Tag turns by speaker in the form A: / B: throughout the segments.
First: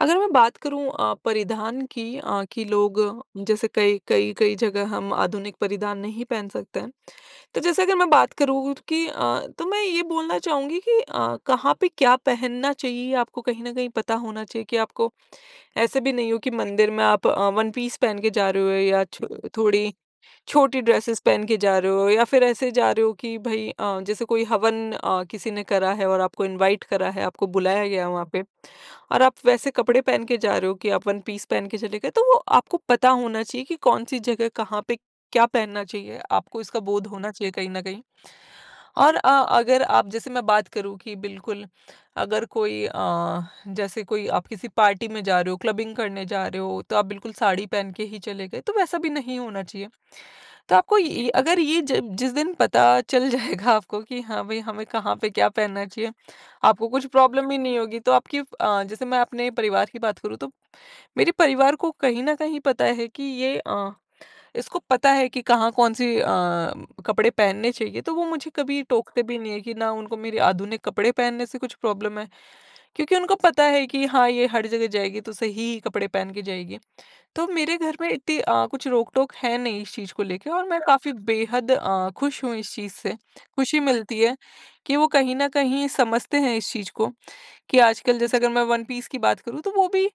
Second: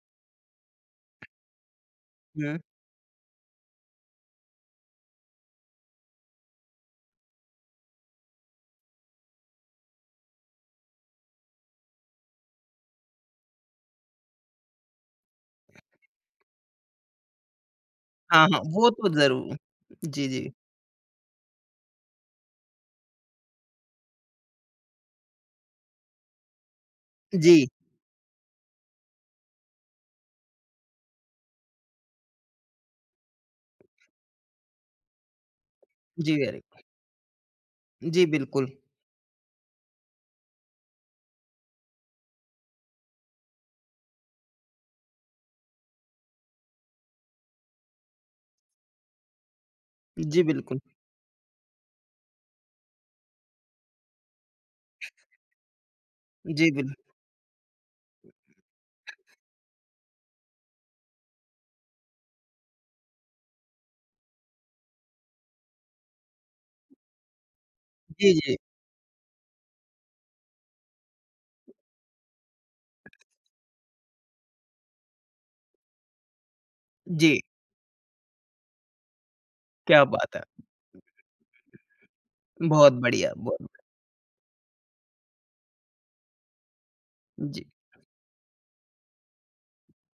A: अगर मैं बात करूँ अ, परिधान की अ,
B: हुँ।
A: कि लोग जैसे कई कई कई जगह हम आधुनिक परिधान नहीं पहन सकते हैं। तो जैसे अगर मैं बात करूँ कि अ, तो मैं ये बोलना चाहूँगी कि अ, कहाँ पे क्या पहनना चाहिए आपको कहीं न कहीं पता होना चाहिए कि आपको ऐसे भी नहीं हो कि मंदिर में आप अ, वन पीस पहन के
B: हाँ,
A: जा
B: हाँ।
A: रहे हो
B: वो
A: या
B: तो
A: छ
B: ज़रूर।
A: थोड़ी
B: जी, जी।
A: छोटी ड्रेसेस पहन के जा रहे हो या फिर ऐसे जा रहे हो कि भई अ, जैसे कोई हवन अ, किसी ने करा है और आपको इनवाइट करा है, आपको
B: जी।
A: बुलाया गया है वहाँ पे और आप वैसे कपड़े पहन के जा रहे हो कि आप वन पीस पहन के चले गए, तो वो आपको पता होना चाहिए कि कौन-सी जगह कहाँ पे क्या पहनना चाहिए,
B: जी, वेरी
A: आपको
B: गु
A: इसका बोध होना चाहिए कहीं न कहीं।
B: जी, बिल्कुल।
A: और अ, अगर आप जैसे मैं बात करूँ कि बिल्कुल अगर कोई अ, जैसे कोई आप किसी पार्टी में जा रहे हो, क्लबिंग करने जा रहे हो, तो आप बिल्कुल साड़ी पहन के ही चले गए, तो वैसा भी नहीं होना चाहिए।
B: जी,
A: तो
B: बिल्कुल।
A: आपको ये अगर ये ज जिस दिन पता चल जाएगा आपको कि हाँ, भई हमें कहाँ पे क्या पहनना चाहिए।
B: जी,
A: आपको
B: बिल
A: कुछ प्रॉब्लम ही नहीं होगी तो आपकी अ, जैसे मैं अपने परिवार की बात करूँ तो, मेरे परिवार को कहीं न कहीं पता है कि ये अ, इसको पता है कि कहाँ कौन-सी अ, कपड़े पहनने चाहिए तो वो
B: जी,
A: मुझे
B: जी।
A: कभी टोकते भी नहीं है, कि ना उनको मेरे आधुनिक कपड़े पहनने से कुछ प्रॉब्लम है, क्योंकि उनको पता है कि हाँ, ये हर जगह जाएगी तो सही ही कपड़े पहन के जाएगी।
B: जी।
A: तो मेरे घर में इतनी अ, कुछ रोक-टोक है नहीं इस
B: क्या
A: चीज़ को
B: बात है।
A: लेके और मैं काफ़ी बेहद अ, खुश हूँ इस
B: बहुत
A: चीज़ से
B: बढ़िया, ब
A: खुशी मिलती है, कि वो कहीं न कहीं समझते हैं इस चीज़ को
B: जी।
A: कि आजकल जैसे अगर मैं वन पीस की बात करूँ तो वो भी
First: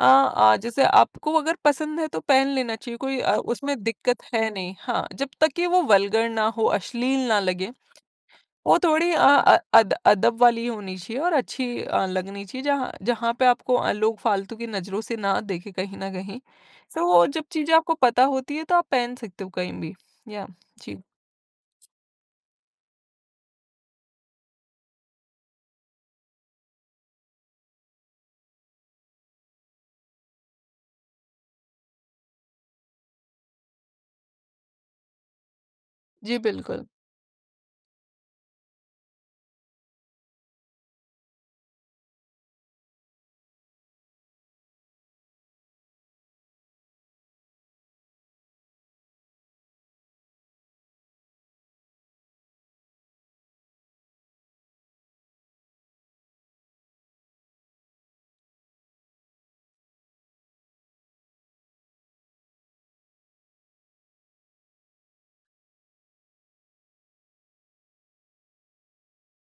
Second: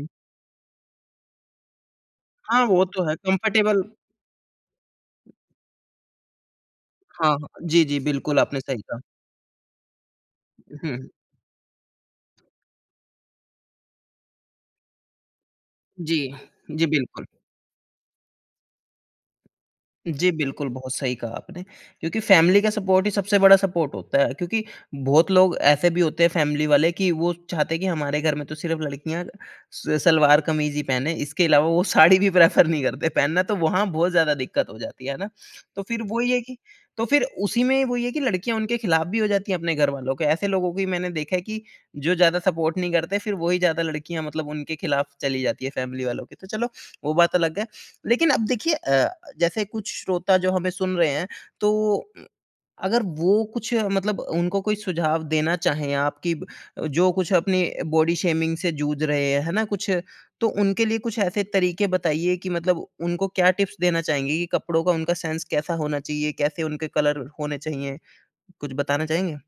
A: अ, आ जैसे आपको अगर पसंद है तो पहन
B: हाँ,
A: लेना
B: वो
A: चाहिए,
B: तो है
A: कोई अ, उसमें
B: कंफर्टेबल
A: दिक्कत है नहीं। हाँ, जब तक कि वो वल्गर ना हो, अश्लील
B: हाँ,
A: ना
B: हाँ।
A: लगे
B: जी, जी, बिल्कुल आपने
A: वो
B: सही कहा।
A: थोड़ी अ अ, अद अदब वाली
B: हुँ,
A: होनी
B: हुँ।
A: चाहिए और अच्छी अ, लगनी चाहिए जहाँ जहाँ पे आपको अ, लोग फालतू की नज़रों से ना देखे कहीं न
B: जी।
A: कहीं
B: जी,
A: तो
B: बिल्कुल।
A: वो जब चीज़ें आपको पता होती है तो आप पहन सकते हो कहीं भी।
B: जी,
A: याह
B: बिल्कुल बहुत
A: जी।
B: सही कहा आपने क्योंकि फैमिली का सपोर्ट ही सबसे बड़ा सपोर्ट होता है। क्योंकि बहुत लोग ऐसे भी होते हैं फैमिली वाले कि वो चाहते हैं कि, हमारे घर में तो सिर्फ़ लड़कियाँ स सलवार-कमीज ही पहने इसके अलावा वो साड़ी भी प्रेफर नहीं करते पहनना तो वहाँ बहुत ज़्यादा दिक्कत हो जाती है। है ना? तो फिर वो ही
A: जी,
B: है कि
A: बिल्कुल।
B: तो फिर उसी में वही है कि लड़कियाँ उनके खिलाफ भी हो जाती है अपने घरवालों के ऐसे लोगों को भी मैंने देखा है कि जो ज़्यादा सपोर्ट नहीं करते फिर वही ज़्यादा लड़कियाँ मतलब उनके खिलाफ चली जाती हैं फैमिली वालों के। तो चलो वो बात अलग है। लेकिन अब देखिए अ, जैसे कुछ श्रोता जो हमें सुन रहे हैं तो, उ अगर वो कुछ मतलब उनको कोई सुझाव देना चाहें आप कि ब जो कुछ अपनी बॉडी शेमिंग से जूझ रहे हैं है ना? कुछ तो उनके लिए कुछ ऐसे तरीके बताइए कि मतलब उनको क्या टिप्स देना चाहेंगे ये कपड़ों का उनका सेंस कैसा होना चाहिए? कैसे उनके कलर होने चाहिए कुछ बताना चाहेंगे?